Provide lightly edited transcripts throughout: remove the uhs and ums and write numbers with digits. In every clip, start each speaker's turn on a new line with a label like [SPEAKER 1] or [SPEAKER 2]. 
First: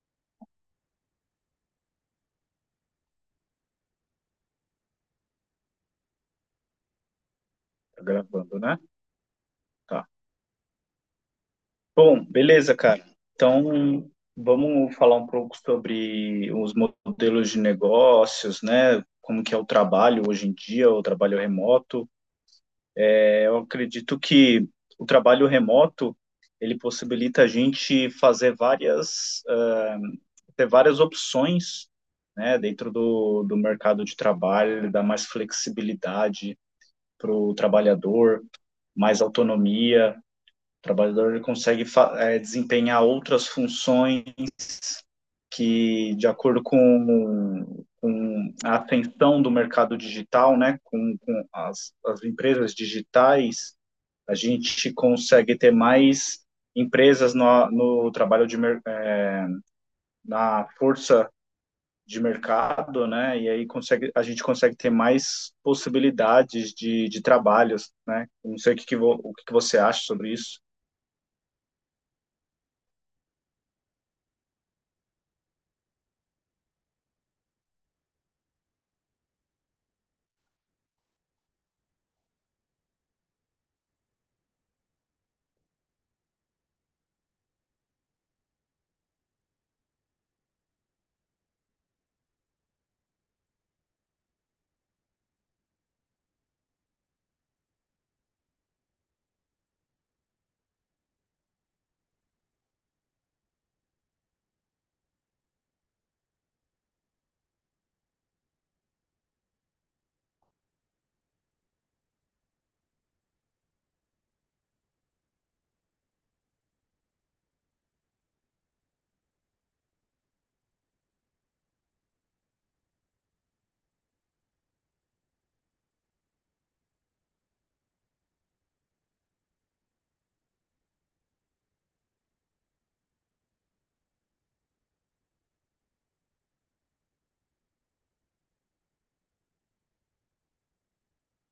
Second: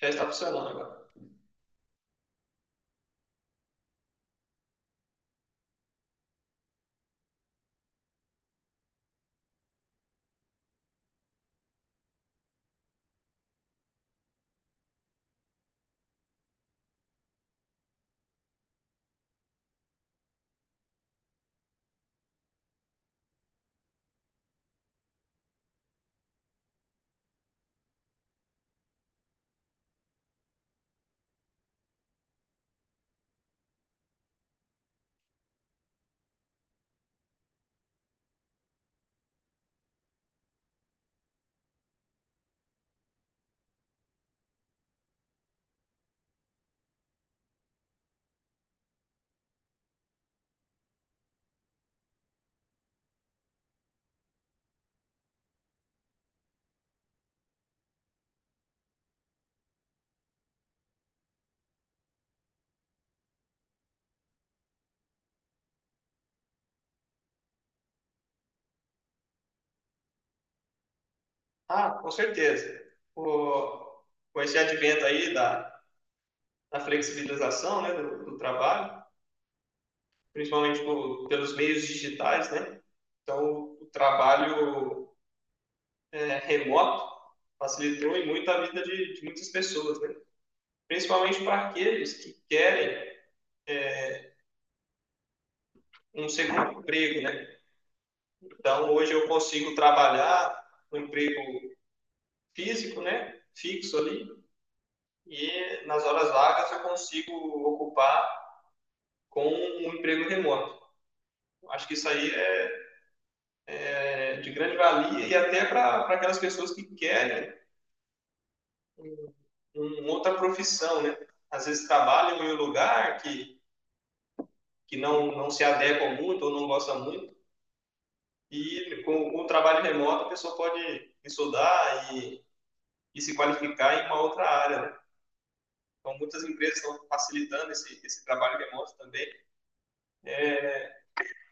[SPEAKER 1] Já está funcionando agora.
[SPEAKER 2] Tá gravando, né? Tá. Bom, beleza, cara. Então, vamos falar um pouco sobre os modelos de negócios, né? Como que é o trabalho hoje em dia, o trabalho remoto. É, eu acredito que o trabalho remoto, ele possibilita a gente fazer ter várias opções, né? Dentro do mercado de trabalho, ele dá mais flexibilidade para o trabalhador, mais autonomia. O trabalhador, ele consegue, desempenhar outras funções que, de acordo com a atenção do mercado digital, né, com as empresas digitais. A gente consegue ter mais empresas no trabalho de, é, na força de mercado, né? E aí a gente consegue ter mais possibilidades de trabalhos, né? Não sei o que você acha sobre isso.
[SPEAKER 1] Ah, com certeza. O, com esse advento aí da flexibilização, né, do trabalho, principalmente pelos meios digitais, né? Então, o trabalho, remoto, facilitou em muito a vida de muitas pessoas, né? Principalmente para aqueles que querem, é, um segundo emprego, né? Então, hoje eu consigo trabalhar no emprego físico, né? Fixo ali. E nas horas vagas eu consigo ocupar com um emprego remoto. Acho que isso aí é de grande valia, e até para aquelas pessoas que querem uma outra profissão, né? Às vezes trabalham em um lugar que não se adequam muito ou não gostam muito, e com o trabalho remoto a pessoa pode estudar e se qualificar em uma outra área, né? Então, muitas empresas estão facilitando esse trabalho remoto também.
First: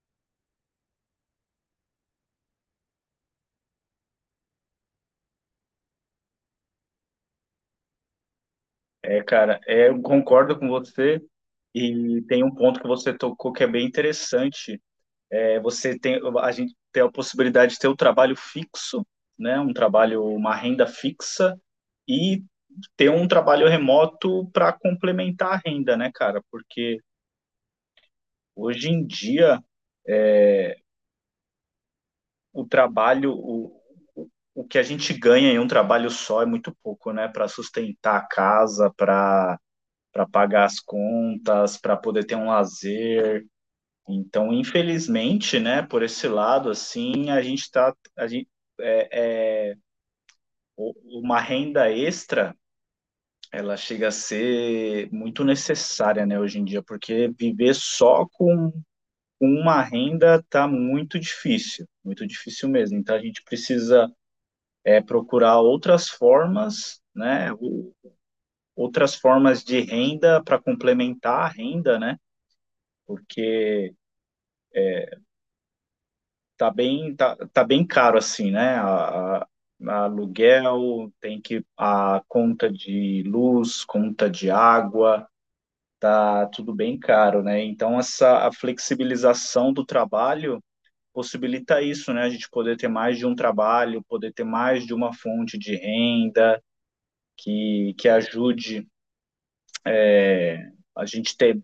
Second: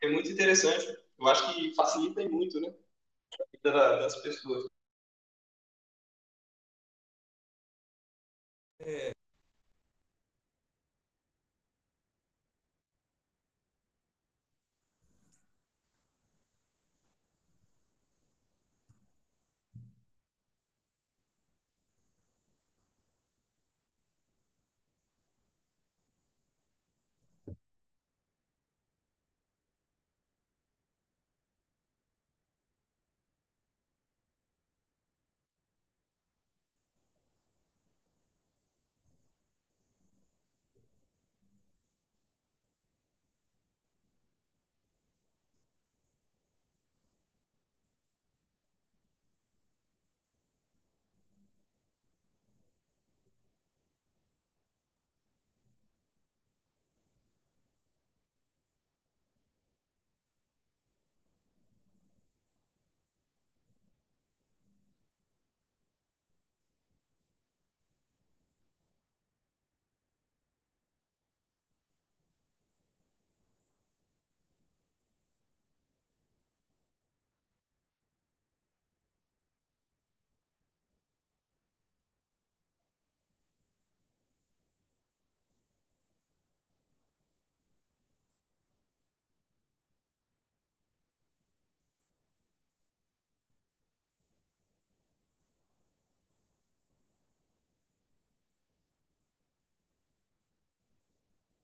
[SPEAKER 1] É muito interessante. Eu acho que facilita muito, né? A vida das pessoas.
[SPEAKER 2] É, cara, eu concordo com você e tem um ponto que você tocou que é bem interessante. É, a gente tem a possibilidade de ter um trabalho fixo, né? Um trabalho, uma renda fixa e ter um trabalho remoto para complementar a renda, né, cara? Porque hoje em dia, o trabalho, o o que a gente ganha em um trabalho só é muito pouco, né? Para sustentar a casa, para pagar as contas, para poder ter um lazer. Então, infelizmente, né, por esse lado, assim, a gente tá, a gente, o- uma renda extra, ela chega a ser muito necessária, né, hoje em dia, porque viver só com uma renda tá muito difícil mesmo. Então, a gente precisa, procurar outras formas, né, outras formas de renda para complementar a renda, né, porque tá bem caro assim, né? A aluguel, tem que a conta de luz, conta de água, tá tudo bem caro, né? Então essa a flexibilização do trabalho possibilita isso, né? A gente poder ter mais de um trabalho, poder ter mais de uma fonte de renda que ajude, é, a gente ter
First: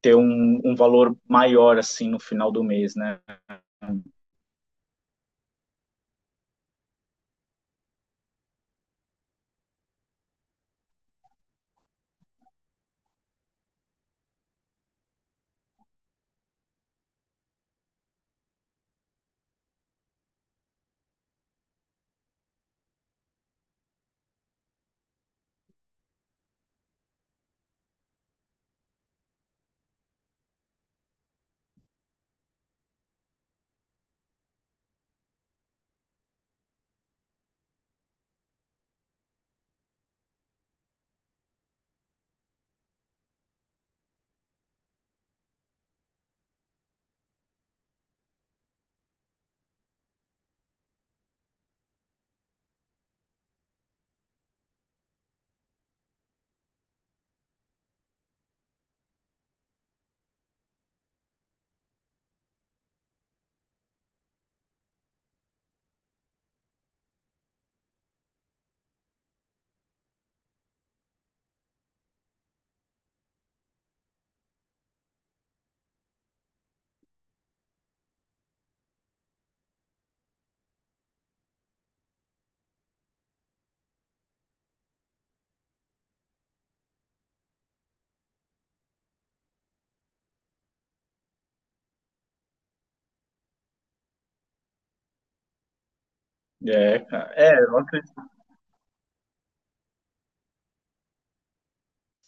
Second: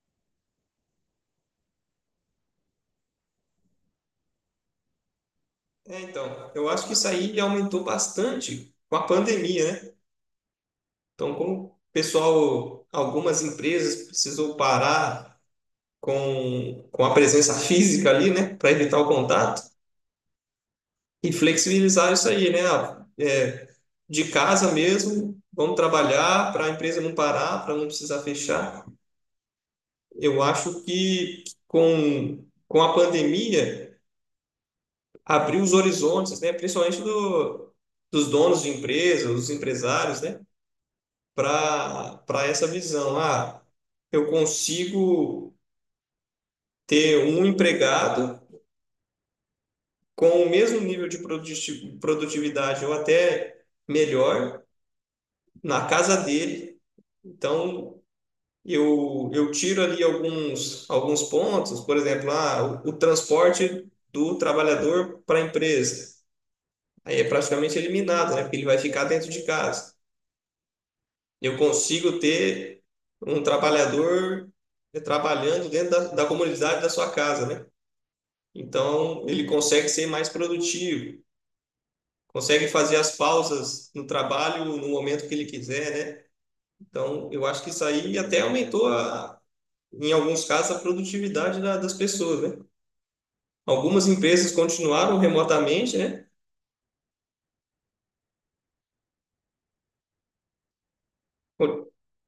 [SPEAKER 2] ter um valor maior assim no final do mês, né?
[SPEAKER 1] É, então, eu acho que isso aí aumentou bastante com a pandemia, né? Então, como o pessoal, algumas empresas precisou parar com a presença física ali, né, para evitar o contato e flexibilizar isso aí, né? Ah, de casa mesmo, vamos trabalhar para a empresa não parar, para não precisar fechar. Eu acho que com a pandemia abriu os horizontes, né? Principalmente dos donos de empresas, os empresários, né? Para essa visão. Ah, eu consigo ter um empregado com o mesmo nível de produtividade, ou até melhor, na casa dele. Então, eu tiro ali alguns pontos. Por exemplo, o transporte do trabalhador para a empresa. Aí é praticamente eliminado, né? Porque ele vai ficar dentro de casa. Eu consigo ter um trabalhador trabalhando dentro da comunidade da sua casa, né? Então, ele consegue ser mais produtivo, consegue fazer as pausas no trabalho no momento que ele quiser, né? Então, eu acho que isso aí até aumentou, em alguns casos, a produtividade das pessoas, né? Algumas empresas continuaram remotamente, né?
[SPEAKER 2] É, cara. Eu acredito.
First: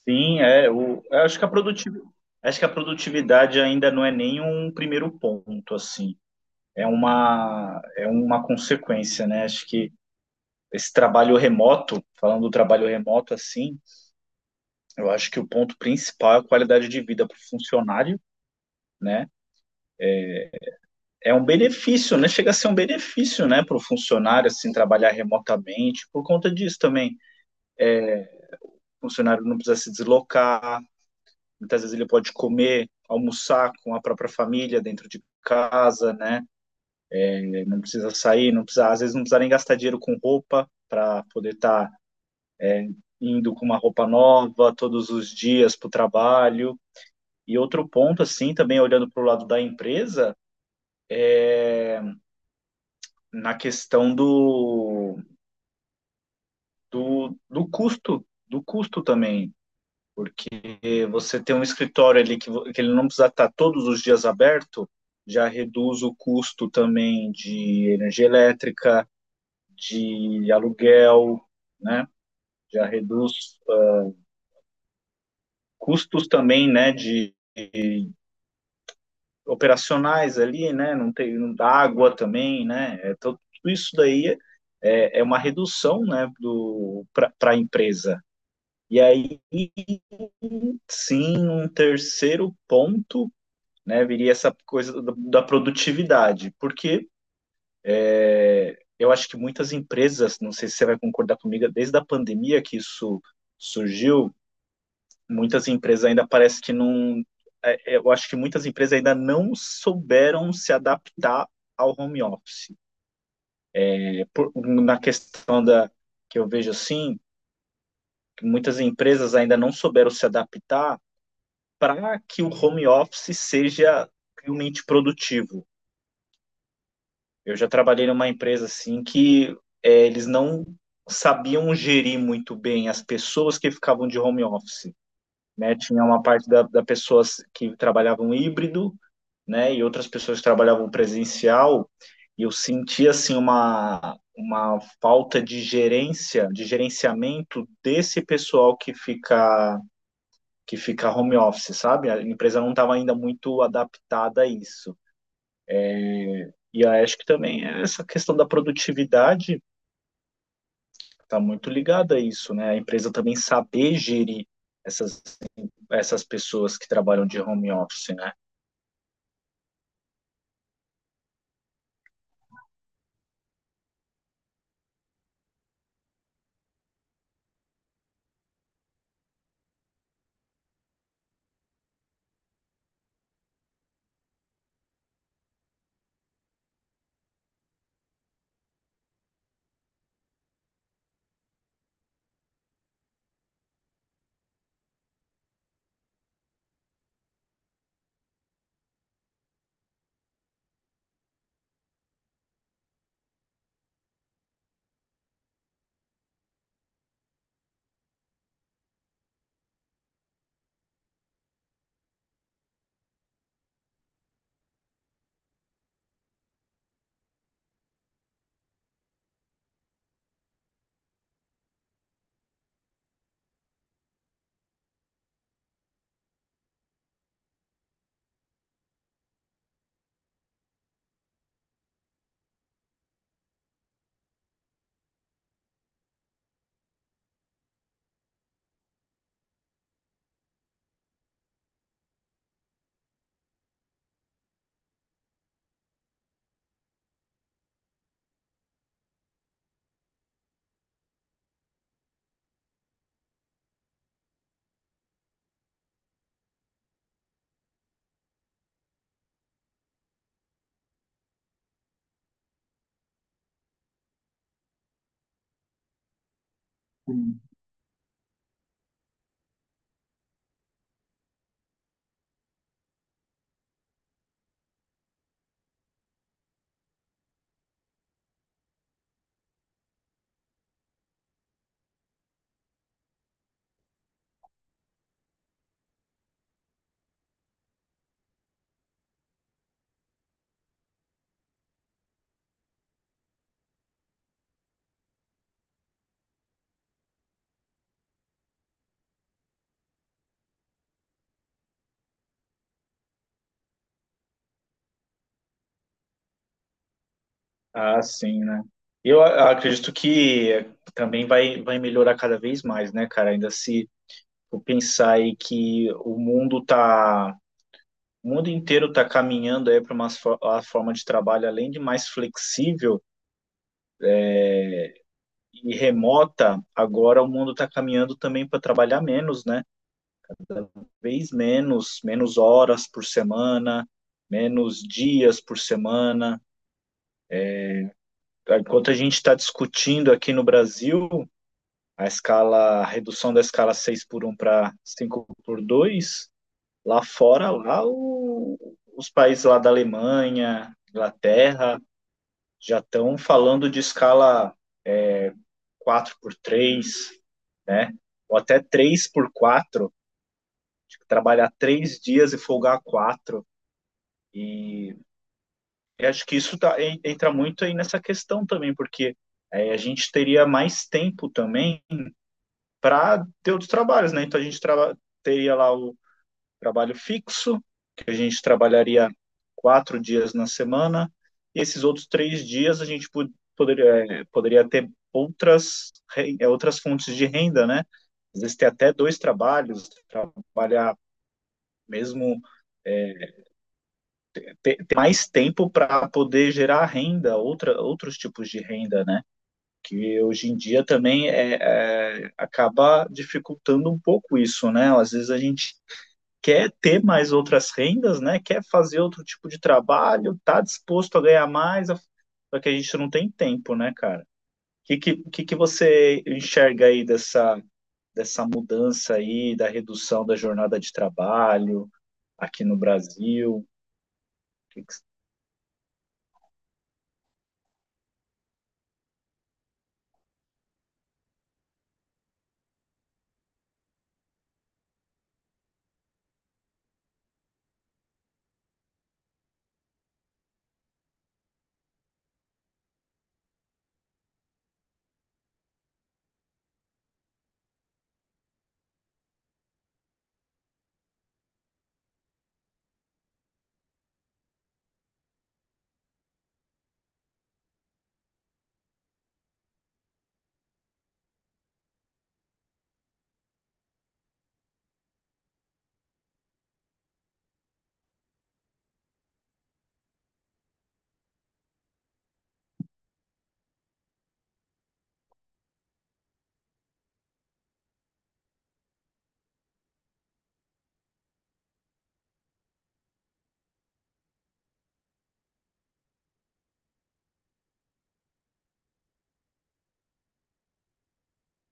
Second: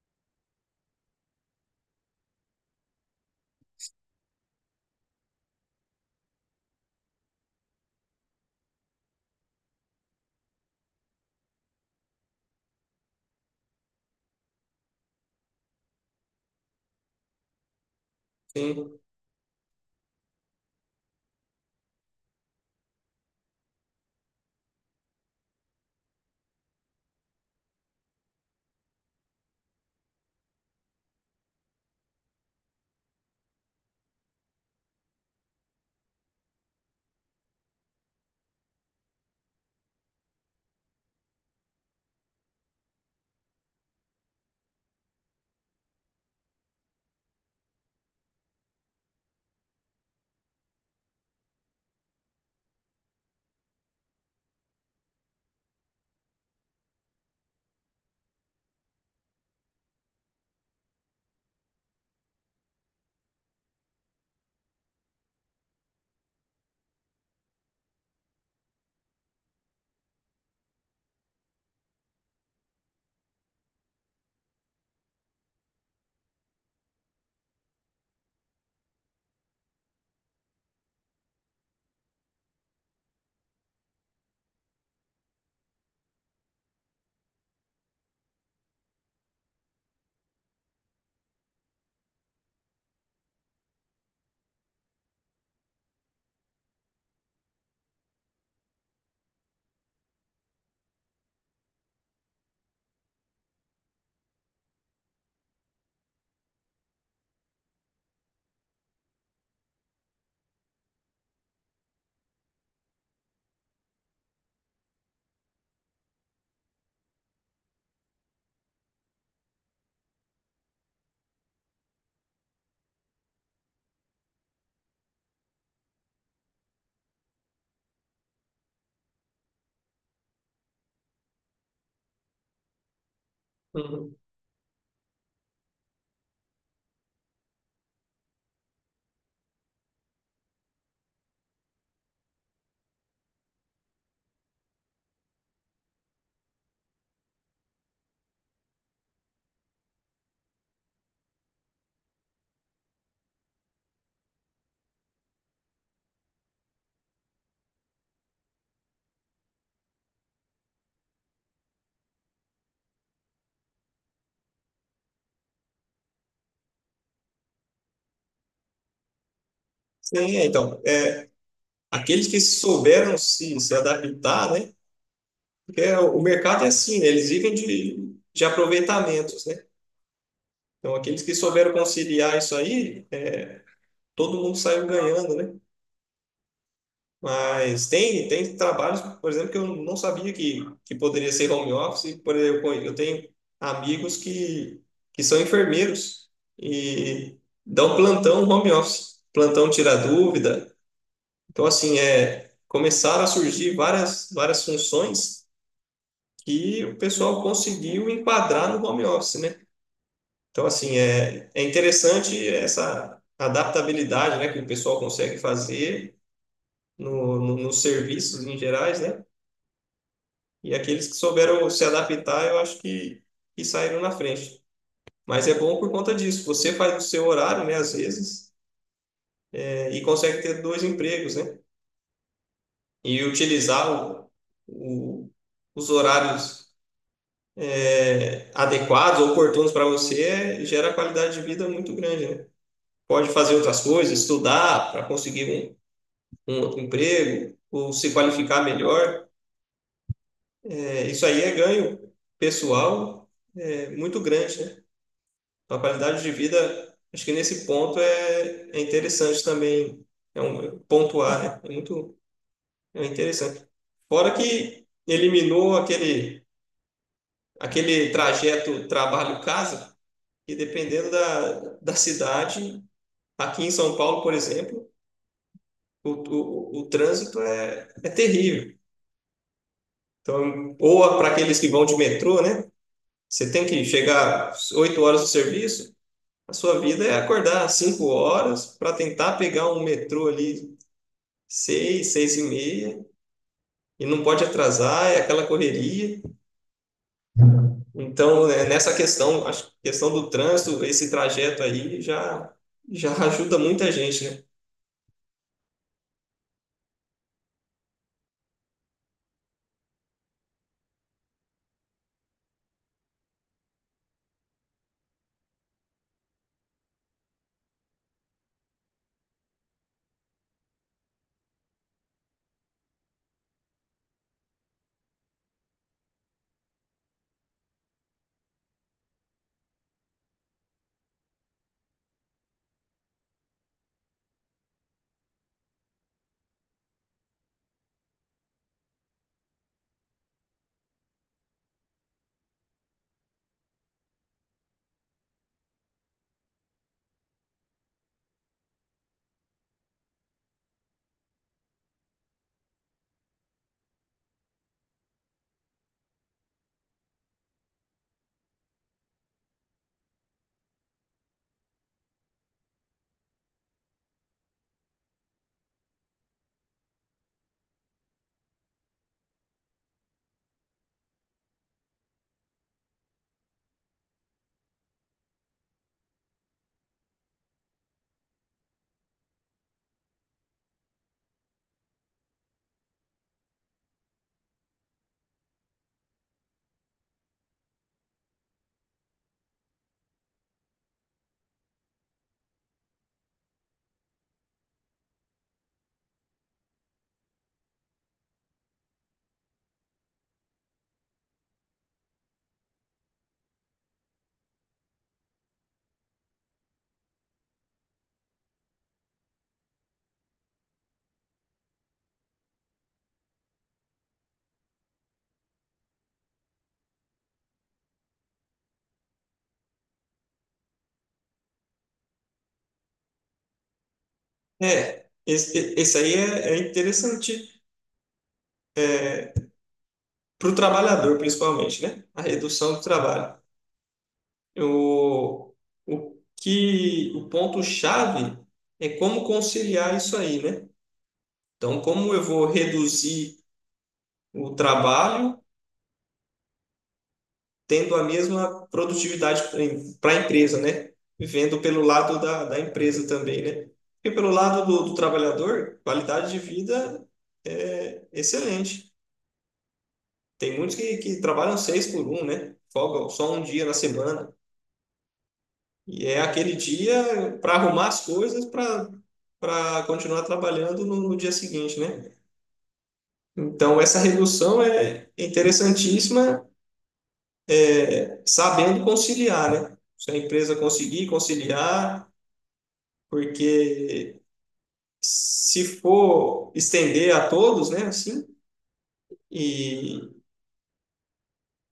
[SPEAKER 2] Sim, é. Eu acho que a produtividade ainda não é nem um primeiro ponto, assim. É uma consequência, né? Acho que esse trabalho remoto, falando do trabalho remoto assim, eu acho que o ponto principal é a qualidade de vida para o funcionário,
[SPEAKER 1] Sim.
[SPEAKER 2] né? É um benefício, né? Chega a ser um benefício, né, para o funcionário, assim, trabalhar remotamente, por conta disso também. O funcionário não precisa se deslocar. Muitas vezes ele pode comer, almoçar com a própria família dentro de casa, né? Ele não precisa sair, não precisa, às vezes não precisa nem gastar dinheiro com roupa para poder estar indo com uma roupa nova todos os dias para o trabalho. E outro ponto, assim, também olhando para o lado da empresa, na questão do custo também, porque você ter um escritório ali que ele não precisa estar todos os dias aberto, já reduz o custo também de energia elétrica, de aluguel, né? Já reduz, custos também, né? De operacionais ali, né? Não tem água também, né? É, tudo isso daí é uma redução, né, do, para a empresa. E aí, sim, um terceiro ponto, né, viria essa coisa da produtividade, porque eu acho que muitas empresas, não sei se você vai concordar comigo, desde a pandemia que isso surgiu, muitas empresas ainda parece que não. Eu acho que muitas empresas ainda não souberam se adaptar ao home office. É, na questão da, que eu vejo assim, muitas empresas ainda não souberam se adaptar para que o home office seja realmente produtivo. Eu já trabalhei numa empresa assim que, eles não sabiam gerir muito bem as pessoas que ficavam
[SPEAKER 1] Uhum.
[SPEAKER 2] de home office. Né? Tinha uma parte da pessoas que trabalhavam híbrido, né? E outras pessoas que trabalhavam presencial. E eu senti assim uma falta de gerência, de gerenciamento desse pessoal que fica, home office, sabe? A empresa não estava ainda muito adaptada a isso. E eu acho que também é essa questão da produtividade, está muito ligada a isso, né? A empresa também saber gerir essas, essas pessoas que trabalham de home office, né?
[SPEAKER 1] Sim, é, então, é, aqueles que souberam se adaptar, né? É, o mercado é assim, né? Eles vivem de aproveitamentos, né? Então, aqueles que souberam conciliar isso aí, né, todo mundo saiu ganhando, né? Mas tem trabalhos, por exemplo, que eu não sabia que poderia ser home office. Por exemplo, eu tenho amigos que são enfermeiros e dão plantão home office, plantão tira dúvida. Então, assim, começaram a surgir várias, várias funções que o pessoal conseguiu enquadrar no home office, né? Então, assim, é, interessante essa adaptabilidade, né, que o pessoal consegue fazer nos serviços em gerais, né? E aqueles que souberam se adaptar, eu acho que saíram na frente. Mas é bom por conta disso. Você faz o seu horário, né, às vezes, e consegue ter dois empregos, né? E utilizar o- os horários, adequados ou oportunos para você, gera qualidade de vida muito grande, né? Pode fazer outras coisas, estudar para conseguir um outro emprego, ou se qualificar melhor. É, isso aí é ganho pessoal, muito grande, né? A qualidade de vida, acho que nesse ponto é interessante também, é pontuar, né? É muito é interessante. Fora que eliminou
[SPEAKER 2] Sim.
[SPEAKER 1] aquele trajeto trabalho-casa, que, dependendo da cidade, aqui em São Paulo, por exemplo, o trânsito é terrível. Então, ou para aqueles que vão de metrô, né? Você tem que chegar 8 horas do serviço, a sua vida é acordar 5 horas para tentar pegar um metrô ali seis, 6 e meia, e não pode atrasar, é aquela correria. Então, né, nessa questão, a questão do trânsito, esse trajeto aí já ajuda muita gente, né?
[SPEAKER 2] Ah, sim, né? Eu acredito que também vai, melhorar cada vez mais, né, cara? Ainda se eu pensar aí que o mundo tá, o mundo inteiro tá caminhando aí para a forma de trabalho além de mais flexível e remota, agora o mundo tá caminhando também para trabalhar menos, né? Vez menos, menos horas por semana, menos dias por semana. Enquanto a gente está discutindo aqui no Brasil a escala, a redução da escala 6x1 para 5x2, lá fora, os países lá da Alemanha, Inglaterra, já estão falando de escala 4x3, né? Ou até 3x4, tipo, trabalhar 3 dias e folgar quatro. E eu acho que isso tá, entra muito aí nessa questão também, porque a gente teria mais tempo também para ter outros trabalhos, né? Então a gente teria lá o trabalho fixo, que a gente trabalharia 4 dias na semana, e esses outros 3 dias a gente poderia, poderia ter outras, outras fontes de renda, né? Às vezes ter até dois trabalhos, trabalhar mesmo, ter, mais tempo para poder gerar renda, outros tipos de renda, né? Que hoje em dia também acaba dificultando um pouco isso, né? Às vezes a gente quer ter mais outras rendas, né? Quer fazer outro tipo de trabalho, tá disposto a ganhar mais, só que a gente não tem tempo, né, cara? O que você enxerga aí dessa mudança aí, da redução da jornada de trabalho aqui no Brasil? Que que,
[SPEAKER 1] É, esse aí é interessante para o trabalhador, principalmente, né? A redução do trabalho. O, o ponto-chave é como conciliar isso aí, né? Então, como eu vou reduzir o trabalho tendo a mesma produtividade para a empresa, né? Vendo pelo lado da empresa também, né? E pelo lado do trabalhador, qualidade de vida é excelente. Tem muitos que trabalham 6x1, né? Folga só um dia na semana. E é aquele dia para arrumar as coisas para continuar trabalhando no dia seguinte, né? Então, essa redução é interessantíssima, sabendo conciliar, né? Se a empresa conseguir conciliar, porque, se for estender a todos, né, assim, e,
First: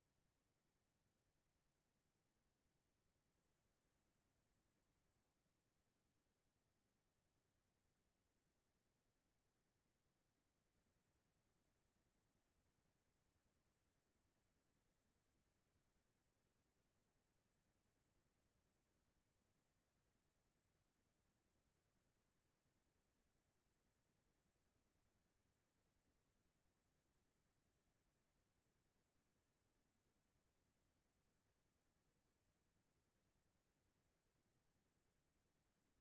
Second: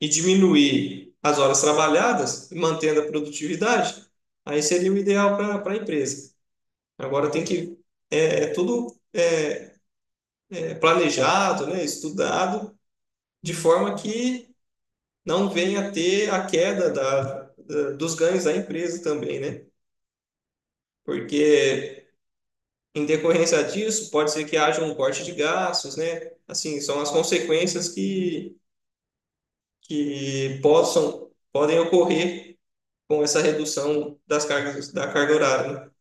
[SPEAKER 1] e diminuir as horas trabalhadas, mantendo a produtividade, aí seria o ideal para a empresa. Agora tem que, é tudo planejado, né, estudado, de forma que não venha a ter a queda dos ganhos da empresa também, né? Porque, em decorrência disso, pode ser que haja um corte de gastos, né? Assim, são as consequências que podem ocorrer com essa redução das cargas, da carga horária, né?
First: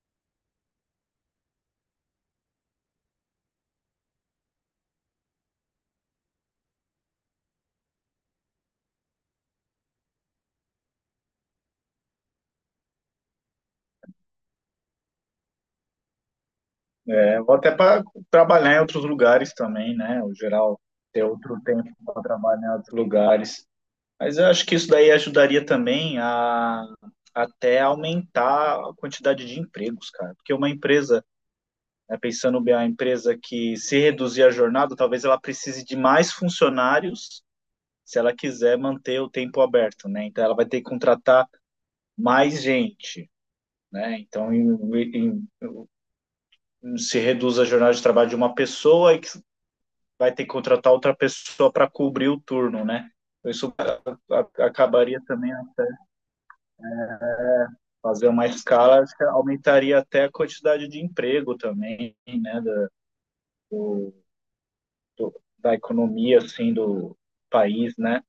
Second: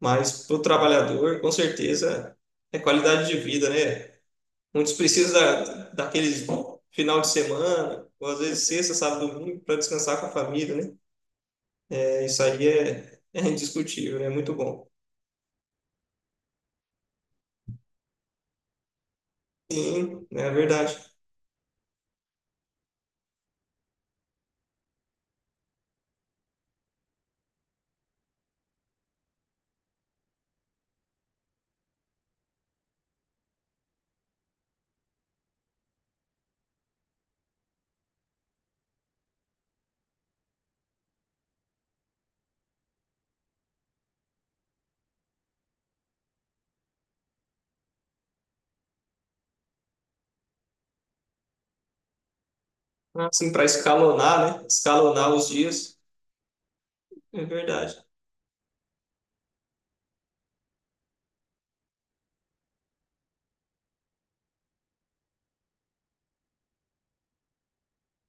[SPEAKER 1] Mas para o trabalhador, com certeza, é qualidade de vida, né? Muitos precisam daqueles final de semana, ou às vezes sexta, sábado, domingo, para descansar com a família, né? É, isso aí é indiscutível, é muito bom.
[SPEAKER 2] Vou até para trabalhar em outros lugares também, né?
[SPEAKER 1] Sim,
[SPEAKER 2] O
[SPEAKER 1] né, é
[SPEAKER 2] geral,
[SPEAKER 1] verdade.
[SPEAKER 2] ter outro tempo para trabalhar em outros lugares. Mas eu acho que isso daí ajudaria também a até aumentar a quantidade de empregos, cara. Porque uma empresa, né, pensando bem, a empresa que se reduzir a jornada, talvez ela precise de mais funcionários se ela quiser manter o tempo aberto, né? Então ela vai ter que contratar mais gente, né? Então se reduz a jornada de trabalho de uma pessoa e que vai ter que contratar outra pessoa para cobrir o turno, né? Então,
[SPEAKER 1] Assim, para
[SPEAKER 2] isso
[SPEAKER 1] escalonar, né?
[SPEAKER 2] acabaria
[SPEAKER 1] Escalonar os
[SPEAKER 2] também
[SPEAKER 1] dias, é verdade.
[SPEAKER 2] fazer uma escala, acho que aumentaria até a quantidade de emprego também, né, do, da economia, assim, do país, né?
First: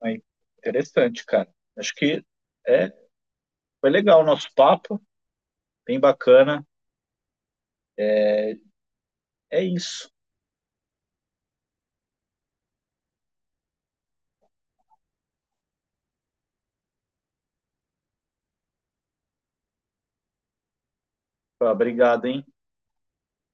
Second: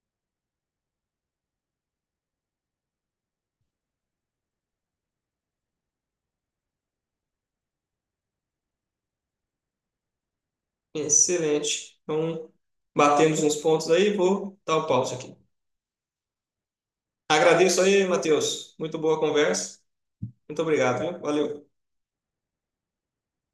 [SPEAKER 2] Mas interessante, cara. Acho que, é, foi legal o nosso papo, bem bacana. É isso.
[SPEAKER 1] Excelente. Então, batemos uns pontos aí, vou dar o pause aqui. Agradeço aí, Matheus. Muito boa conversa. Muito obrigado, viu?
[SPEAKER 2] Tá,
[SPEAKER 1] Valeu.
[SPEAKER 2] obrigado, hein?